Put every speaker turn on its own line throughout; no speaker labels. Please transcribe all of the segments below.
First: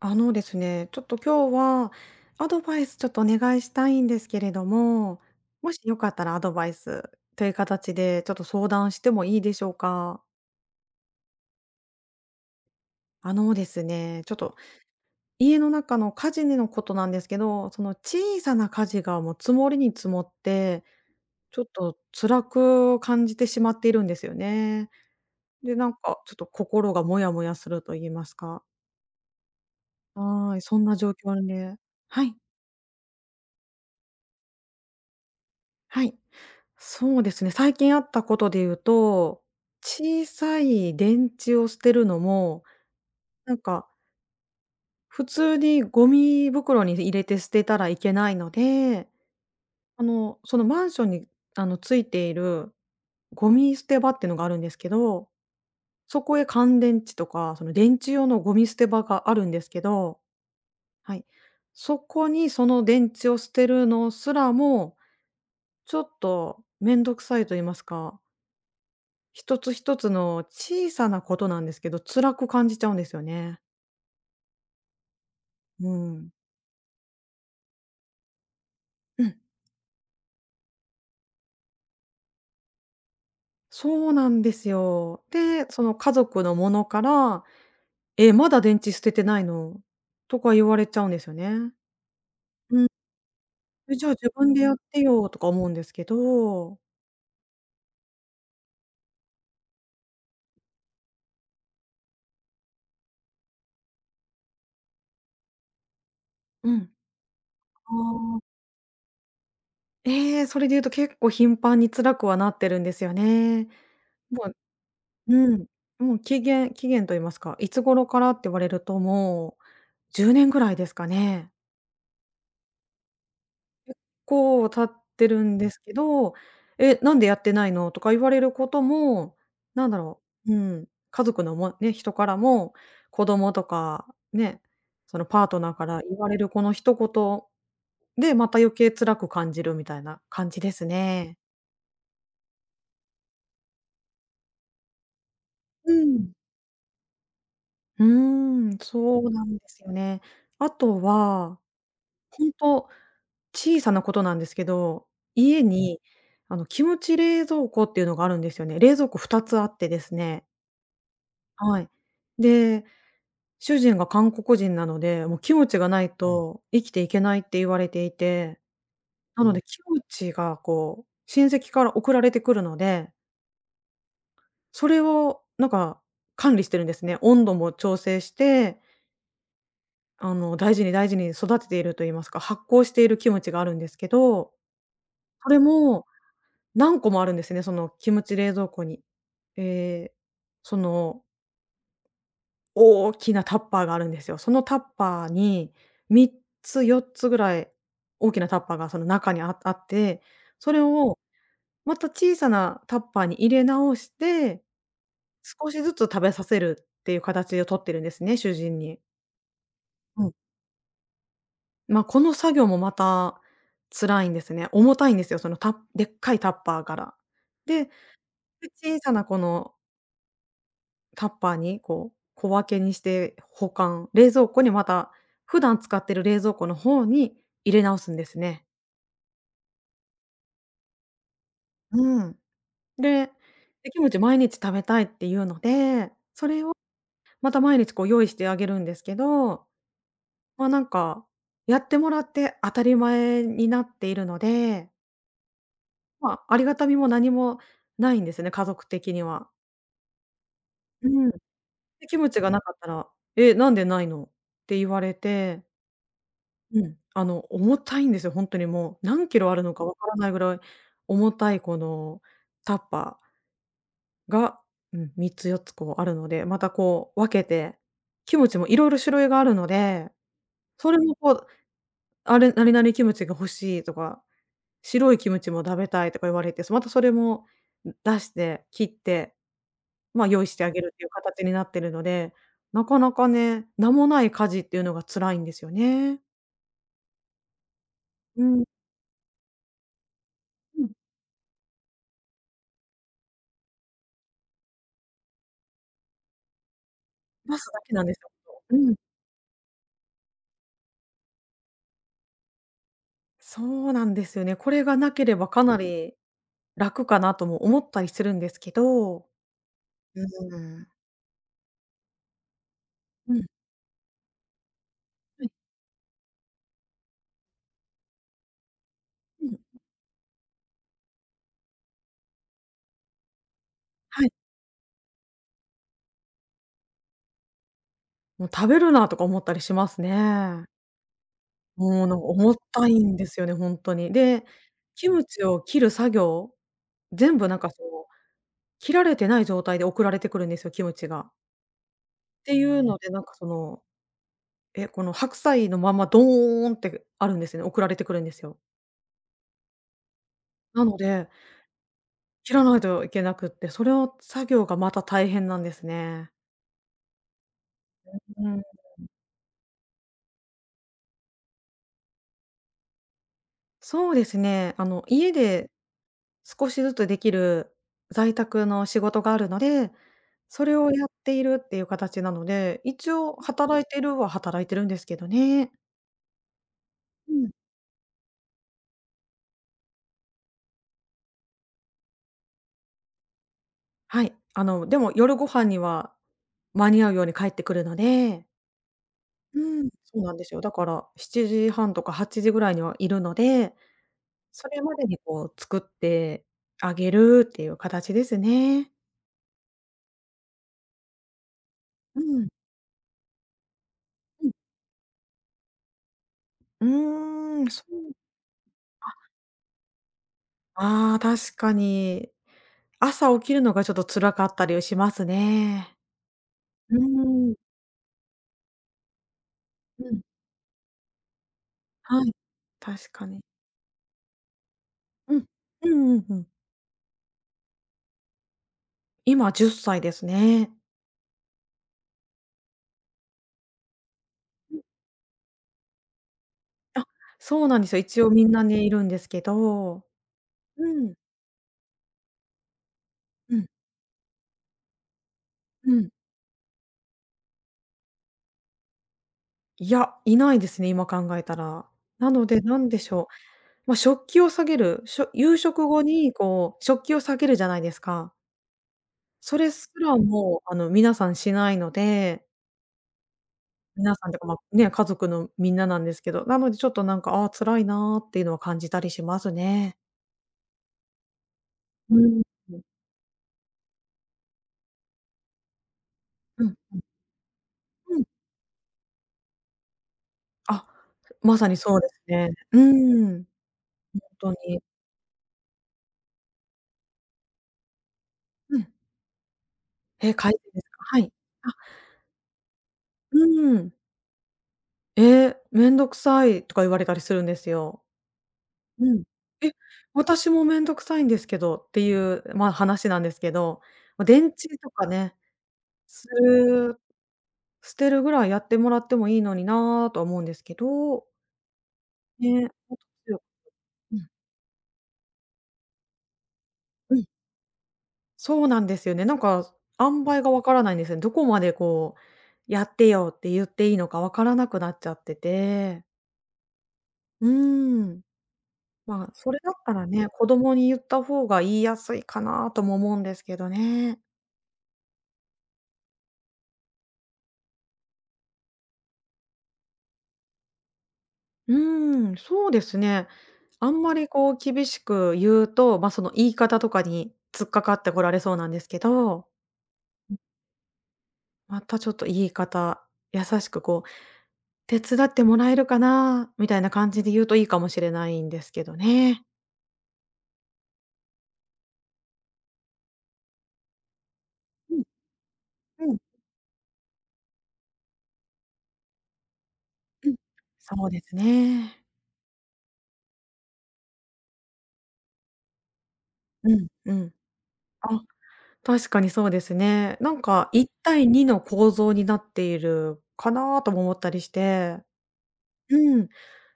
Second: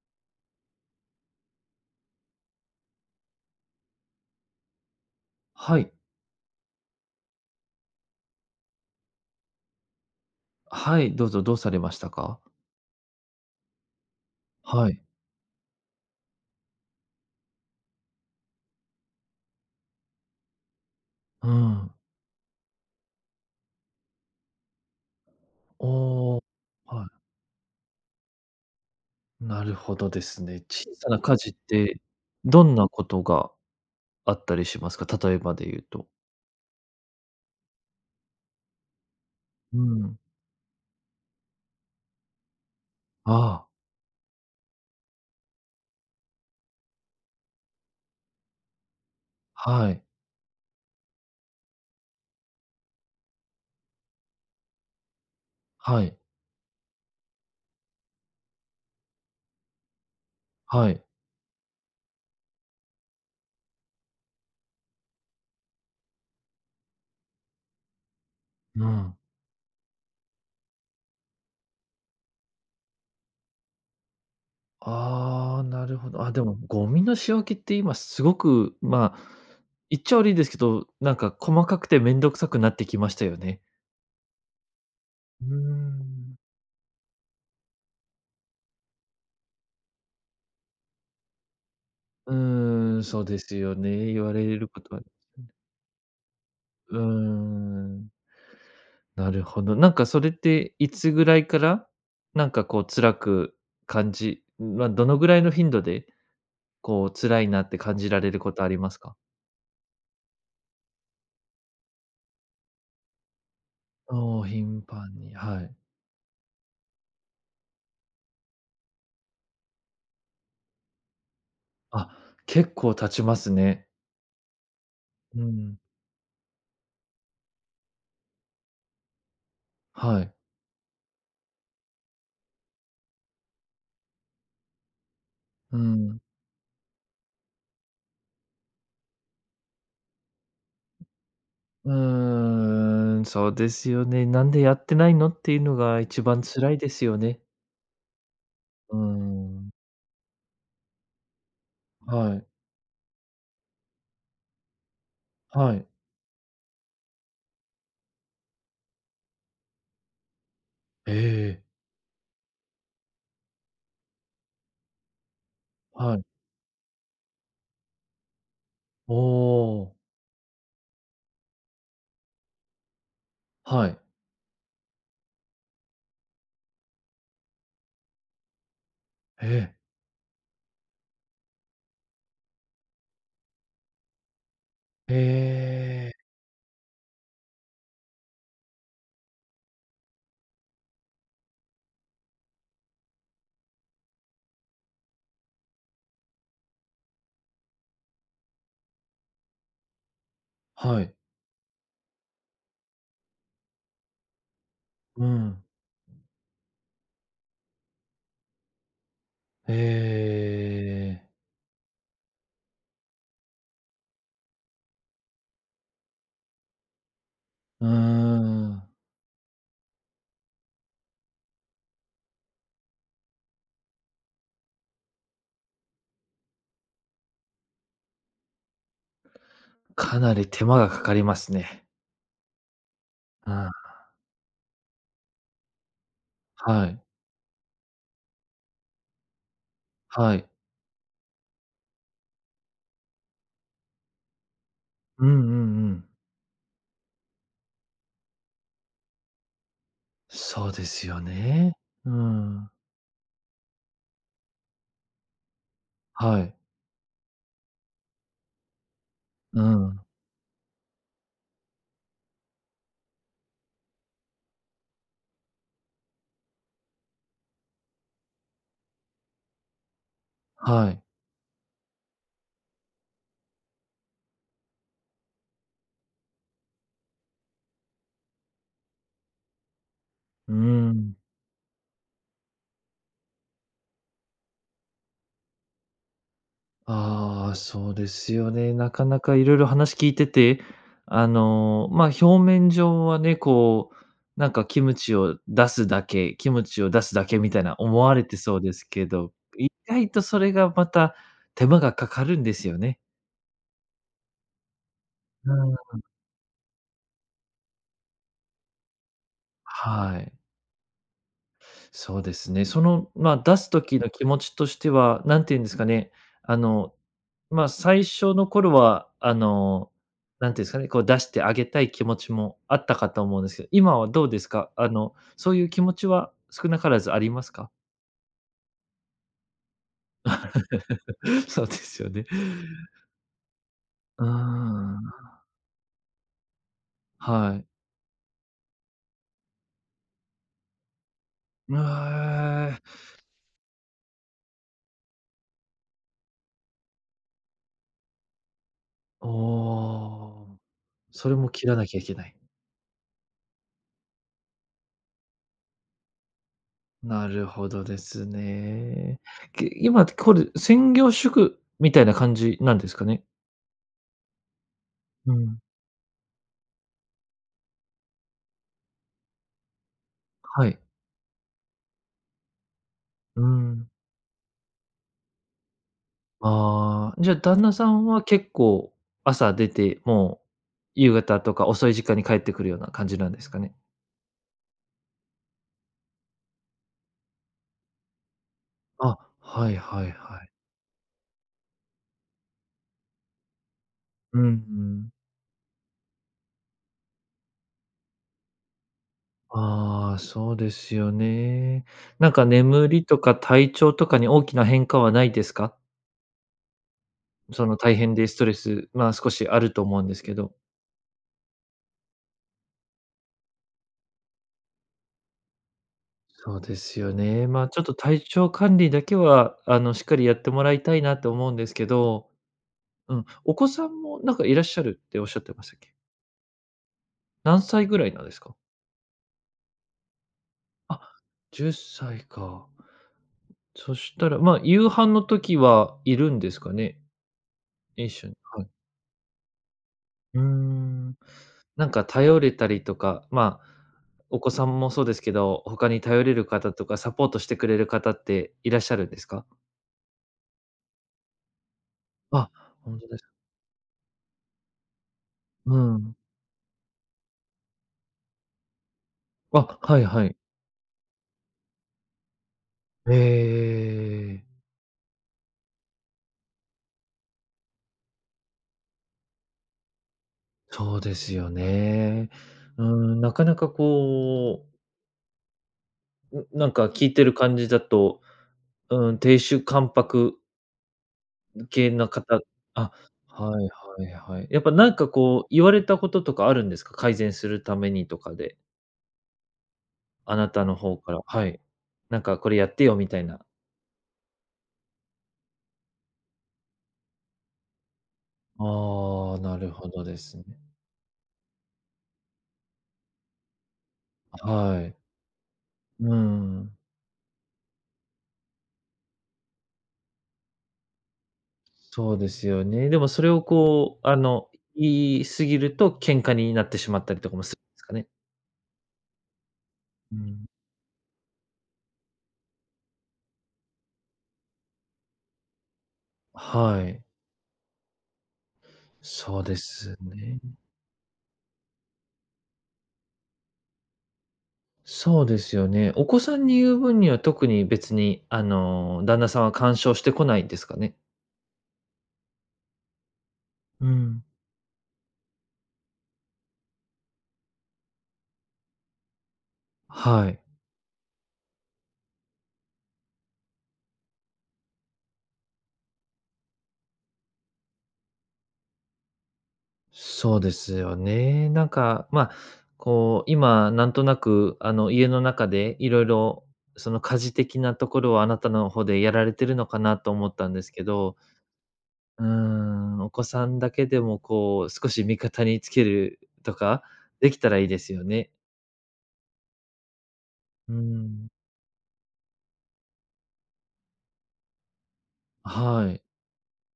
あのですね、ちょっと今日はアドバイスちょっとお願いしたいんですけれども、も
は
し
い。
よかったらアドバイスという形でちょっと相談してもいいでしょうか？
はい、どうぞ、どうされましたか？
あのですね、ちょっと
はい。
家の中の火事のことなんですけど、その小さな火事がもう積もりに積もって、
う
ちょっ
ん。
と辛く感じてしまっているんですよね。で、なんかちょっ
おお、
と心が
は
モヤモヤすると言いますか。
い。なるほどです
はい、
ね。
そん
小
な
さ
状
な家
況
事っ
で
て、
はい、
どんなことがあったりしますか？例えばで言う
は
と。
い。そうですね、最近あったことで言うと、
うん。
小さい電池を捨てるのも、なん
ああ、
か普通にゴミ袋に入れて捨てたらいけないので、
はい。
そのマンションに、ついているゴミ捨て場っていうのがあるんですけど、
はい。
そこへ乾電池とか、その電池用のゴミ捨て場があるんですけど、
はい。
はい。そこにその電池を捨てるのすらも、ちょっと面倒くさいと言いますか、
うん。
一つ一つの小さなことなんですけど、辛く感じちゃうんですよね。
ああ、な
う
るほど。
ん。
あ、でもゴミの仕分けって今すごく、まあ、
うん、
言っちゃ悪いですけど、なんか細かくてめんどくさくなってきましたよね。
そうなんですよ。
うー
で、その家
ん。
族のものから、「え、まだ電池捨ててないの？」とか言われちゃうんですよね。
う
うん。
ーん、そうですよ
「え、じ
ね、
ゃあ
言
自
われ
分で
る
やっ
こと
て
は
よ」とか思うんですけど、
うーん、なるほど。なんかそれっていつぐらいから、なんかこう辛く感じまあ、どのぐらいの頻度で、
うん。
こう辛いなって感じられる
あ
こ
あ、
とありますか？
ええ、それで言うと結構頻繁に辛くはなってるんですよね。
お
も
おー、
う
頻繁に、
う
は
ん、
い。
もう期限と言いますか、いつ頃からって言われると、もう10年ぐらいですかね。
あ、結構経ちますね。
結構経ってる
う
んで
ん、
すけど、「え、なんでやってないの？」とか言われることも、なんだろ
はい。
う、うん、家族のもね、人からも、子供とかね、そのパートナー
う
から言
ん。
われるこの一言で、また余計辛く感じるみたいな感じですね。
うーん、そうですよね。なんでやってないのっていうの
う
が一
ん。
番辛いですよね。
うーん、
うー
そうなんで
ん、
すよね。あとは、
は
ほ
い、
んと小さなことなんですけど、家
はい。
にキムチ冷蔵庫っていうのがあるんですよね。冷蔵庫2つあってですね
ええ、
はい。で、主人が韓国人なので、もうキムチがない
はい。
と生きていけないって言われていて、
お
なのでキ
お、
ムチがこう、親戚から送られてくるので、
はい、
それをなんか管理してるんですね。温度も調整して、
ええ。
大事に大事に育てていると言いますか、発酵しているキムチがあるんですけど、それ
へ
も
え、
何個もあるんですね、そのキムチ冷蔵庫に。ええ、その大きなタッパーがあるんですよ。そのタッパーに3つ、4つぐらい大きなタッパーがその中にああって、それ
はい。
をまた小さなタッパーに入れ直して、
うん。
少しずつ食べさせるっていう形をとってるんですね、主人に。
え
うん。
え、
まあ、この作業もまた辛いんですね。重たいんですよ、そのでっかいタッパーから。で、
うー
で、
ん。
小さなこのタッパーにこう、小分けにして保管、冷蔵庫にまた普段使ってる冷蔵庫の方に入れ直すんですね。
かなり手間がかかりますね。
うん。で、や
うん、
きも毎日食べたいっていうので、
はい、
また毎日こう用意してあげるんですけど、
はい。
ま、なんか、やってもらって当たり前になっているので、
うんうんうん。
ま、ありがたみも何もないんですね、家族的には。
そうです
う
よ
ん。
ね。
や
う
きもがな
ん。
かったら「え、なんでないの？」って言われて
はい。
うん、あの、重たいんですよ、ほんとにもう、何キロあ
う
るのかわ
ん。
からないぐらい重たいこのタッパーが、うん、3つ4つこうあるので、またこう分けて、キムチも色々種類があるので、
は
それ
い。
もこう、あれ「何々キムチが欲しい」とか「白いキムチも食べたい」とか言われて、またそれも、出して切って、ま、用意
う
してあげるっていう
ん。
形になってるので、なかなかね、名もない家事っていうのが辛いんですよね。
ああ、そうです
う
よ
ん、
ね。なかなかいろいろ話聞いてて、
うん、
あの、まあ、表面上はね、こう、なんかキムチを出すだけ、キムチを出すだけみ
出
たい
す
な
だけ
思
なんで
わ
す
れ
よ、
てそうで
ほん
す
と。うん。
けど、意外とそれがまた手間がかかるんですよね。
そうなんですよね。これがなければ
う
かな
ん。
り楽かなとも思ったりするんですけど。
は
う
い。
ーん。
そうですね。その、
う
まあ、
ん。
出す時の気持ちとしては、
は
何
い。
て言うんですかね、あのまあ、最初の頃は、あ
うん。
の、なんていうんですかね、こう出してあげたい気持ちもあったかと思うんですけど、今は
は
どう
い。
ですか？あの、そういう気持ちは少なからずありますか？
もう食べるなとか思ったりしますね。
そうです
もう
よ
なんか
ね。
重たいんですよね、ほんとに。
うー
で、
ん、
キムチを切る作業、全部
は
なん
い。
かその、切られてない状態で送られてくるんですよ、キムチが。
え
っ
え
ていうので、なんかその、え、この白菜のままドーンってあるんですよね、送られてくるんですよ。
ー、おー
なので
それも切らなきゃいけない。
切らないといけなくって、それを作業がまた大変なんですね。
なるほどです
うん。
ね。け今これ、専業主婦みたいな感じなんですかね？
そうですね、家
うん、
で少しずつできる在宅の仕事があるので、そ
は
れ
い。
をやっているっていう形なので、一応
う
働い
ん。
てるは働いてるんですけどね。
ああ、じ
う
ゃ、
ん。
旦那さんは結構朝出て、もう夕方とか遅い時間に帰ってくるような感じなんですかね？
はい、でも夜ご飯には間に合うように帰ってくるので
あ、
う
はい
ん。
はい
そうなん
は
で
い。
すよ。だから7時半とか8時ぐらいにはいるので
うんう
それまで
ん。
にこう作ってあげるっていう形ですね。
ああ、そうですよね。
う
なんか
ん。
眠りとか体調とかに大
うん。
きな変化はないですか？
うー
そ
ん、
の
そ
大
う。
変でストレス、まあ、少しあると思うんですけど。
ああ、確かに。朝起きるのがちょっと辛かったりはしますね。
そうで
う
すよね。
ーん。
まあ、ちょっと体調管理だけは、あの、し
う
っか
ん。
りやってもらいたいなと思うんですけ
は
ど、
い。確
うん、
かに。
お子さんもなんかいらっしゃるっておっ
う
しゃっ
ん。
てましたっ
う
け？
んうんうん。
何歳ぐらいなんですか？
今10歳ですね。
あ、10歳か。そしたら、ま、あ、夕飯の時はいるんですかね？
あ、そうなんですよ。
一
一
緒
応
に、
みん
は
な
い。
ね、いるんですけど。
うー
うん。
ん。なんか頼れたりとか、
う
ま
ん。
あ、お子さんもそうですけど、他
う
に
ん。
頼れる方とかサポートしてくれる方っていらっしゃるんですか？
いや、いないですね、今考えたら。なの
あ、
で、なん
ほ
で
んと
し
で
ょ
す
う。
か
ま、食器を下げる、夕
う
食後
ん。
にこう、食器を下げるじゃないですか。それ
あ、
す
はい
ら
はい。
もう、皆さんしないので、
え
皆さんってか、ま、
え、
ね、家族のみんななんですけど、なのでちょっとなんか、ああ、辛いなっていうのは感じたりしますね。
そうですよ
う
ね。
ん。うん
うーん、なかなかこう、ん、
う
なん
ん。
か聞いてる感じだ
う
と、
ん。
うん、亭主関白
あ、まさに
系
そうで
な
す
方
ね。う
あ、
ーん、
はいはいはい。
ほんと
やっぱ
に。
なんかこう、言われたこととかあるんですか？改善するためにとかで、
うん。え、
あな
改善
たの
です
方
か？
か
は
ら
い。
はい。
あ、
なんかこれやってよみたいな。
うん。めんどくさいとか言われたりするんですよ。うん。
ああ、なる
え、
ほどですね。
私も面倒くさいんですけどっていう、まあ、話なんですけど、ま、電池
は
と
い。
かね、
う
す
ん。
る捨てるぐらいやってもらってもいいのになとは思うんですけど、
そうです
ね、
よ
もっ
ね。
と
でもそれ
強く
をこう、
う
あ
ん
の、言い過ぎると喧嘩になってしまっ
う
たり
ん、
とかもするんですかね？
そうなんですよね。なんか
う
塩梅
ん。
がわからないんですよね。どこまでこう、やってよって言っていいのかわからなくなっちゃってて、
はい。
うーん、まあ、
そう
そ
で
れだった
す
らね、
ね。
子供に言った方が言いやすいかなとも思うんですけどね。
そうですよね。お子さんに言う分には特に別に、あの、旦那さんは干渉してこないんですかね？
うーん、そうですね。
う
あんま
ん。
りこう厳しく言うと、まあ、その言い方とかに突っかかってこられそうなんですけど、
はい。
またちょっと言い方、優しくこう「手伝ってもらえるかな？」みたいな感じで言うといいかもしれないんですけどね。
そうですよね。なんか、まあ、こう、今なんとなく、あの、
うん、
家の中でいろい
うん、
ろその家事的なところをあなたの方でやられてるのかなと思
うん。
ったんですけ
そう
ど、
ですね。
うーん、お子さんだけでもこう、少し味方につけると
う
か
ん、う
で
ん。
きたらいいですよ
あ、
ね。
確かにそうですね。なんか
う
1対
ん。
2の構造になっているかなとも思ったりして。
はい。
うん。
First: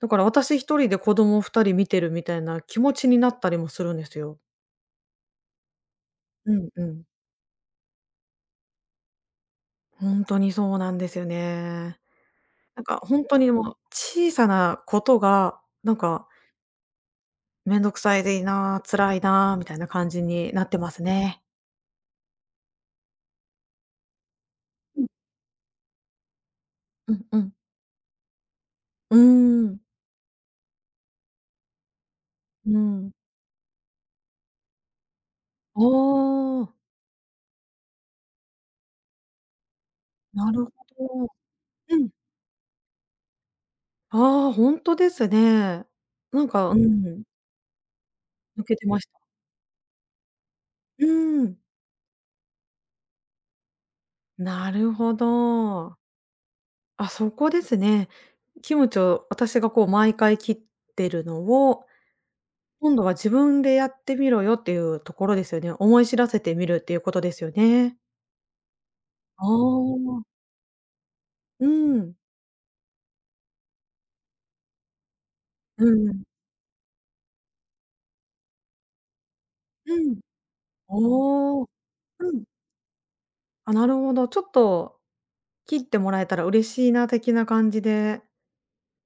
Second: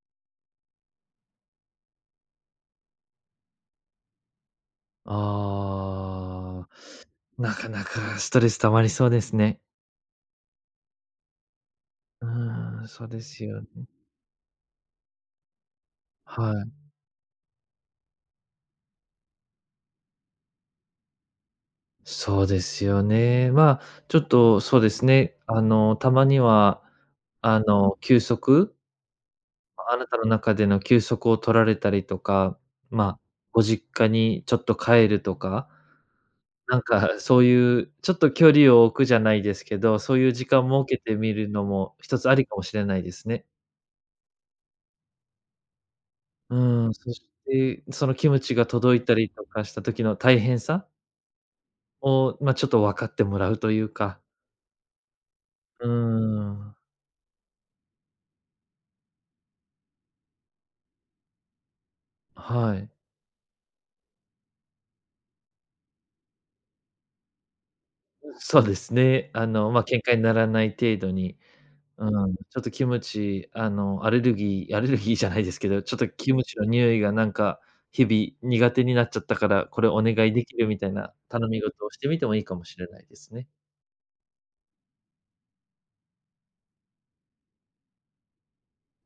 だから私一人で子供二人見てるみたいな気持ちになったりもするんですよ。う
あ
ん
あ。
うん。
なかなかストレス溜まりそうですね。
ほんとにそうなんですよね。
う
な
ー
ん
ん、
か
そう
ほ
で
んと
す
に
よ
も
ね
う小さなことが、なんか
はい。
めんどくさいでいな、辛いなみたいな感じになってますね。
そうですよね。まあ、ちょっとそうです
う
ね、あの、たまには、
んうんうん。
あの、休息
うーん。
あなたの中での休息を取られたりとか、
う
ま
ん。
あ、ご実家にちょっと帰るとか、
ああ、
なんかそういうちょっと距離を置くじゃないですけど、そういう時
な
間
るほ
設けて
ど。
みるの
う
も
ん。
一つありかもしれないですね。
ああ、ほんとですね。なんか、う
うん、そ
ん、
して、そのキムチ
抜
が
けて
届
ま
い
し
た
た。
りとかした時の大変さ
うーん、
をまあちょっと分かってもらうというか、
なるほ
うー
ど。
ん、
あ、そこですね。キムチを私がこう毎回切ってるのを、
はい。
今度は自分でやってみろよっていうところですよね。思い知らせてみるっていうことですよね。
そうですね。
あ
あの、まあ、喧嘩
あ、
にならない程度に、
う
う
ん。
ん、ちょっとキムチ、あの、アレルギーアレルギーじゃないですけど、
う
ちょっと
ん。
キムチの匂いがなんか、日々苦手になっちゃったから、これ
う
お願
ん。
いできるみたいな頼
お
み
お、
事をしてみて
う
もいい
ん。
かもしれないですね。
あ、なるほど。ちょっと切ってもらえたら嬉しいな的な感じで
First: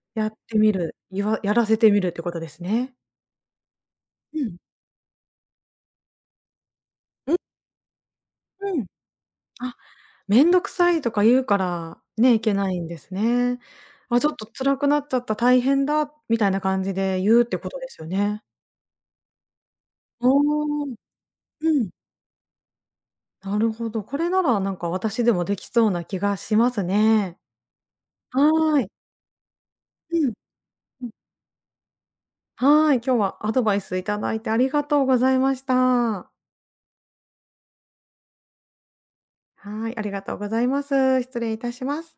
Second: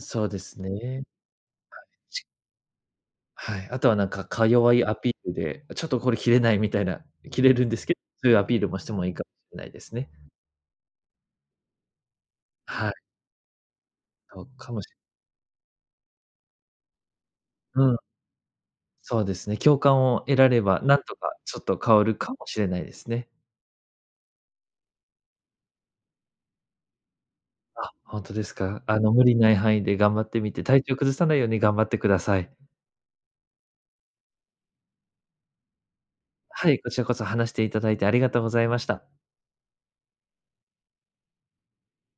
そ
や
う
っ
で
て
す
みる、
ね。
やらせてみるって
し
ことですね。
はい。あとはなんか、
う
か
ん。
弱いアピールで、ちょっとこれ切れないみたいな、
う
切れるんですけど、そういうアピール
ん
も
う
し
ん。
てもいいかもしれない
あ
ですね。
めんどくさいとか言うから、ね、いけないん
はい、
ですね。あ、ちょっ
そ
と
うか
辛
も
く
しれな
なっ
い
ちゃった、大変だみたいな感じで言うってこと
う
で
ん。
すよね。
そうですね、共感を
あ
得られば、な
あ、
んとかちょっ
う
と
ん。
変わるかもしれないですね。
なるほど。これならなんか私でもできそうな気がしますね。
あ、本当です
は
か。
い。
あの、無理ない範囲で頑張
う
っ
ん、
てみて、体調
うん。
崩さないように頑張ってください。
はい、今日はアドバイスいただいてありがとうございました。
はい、こちらこそ話していただいてありがとうございました。
はい、ありがとうございます。失礼いたします。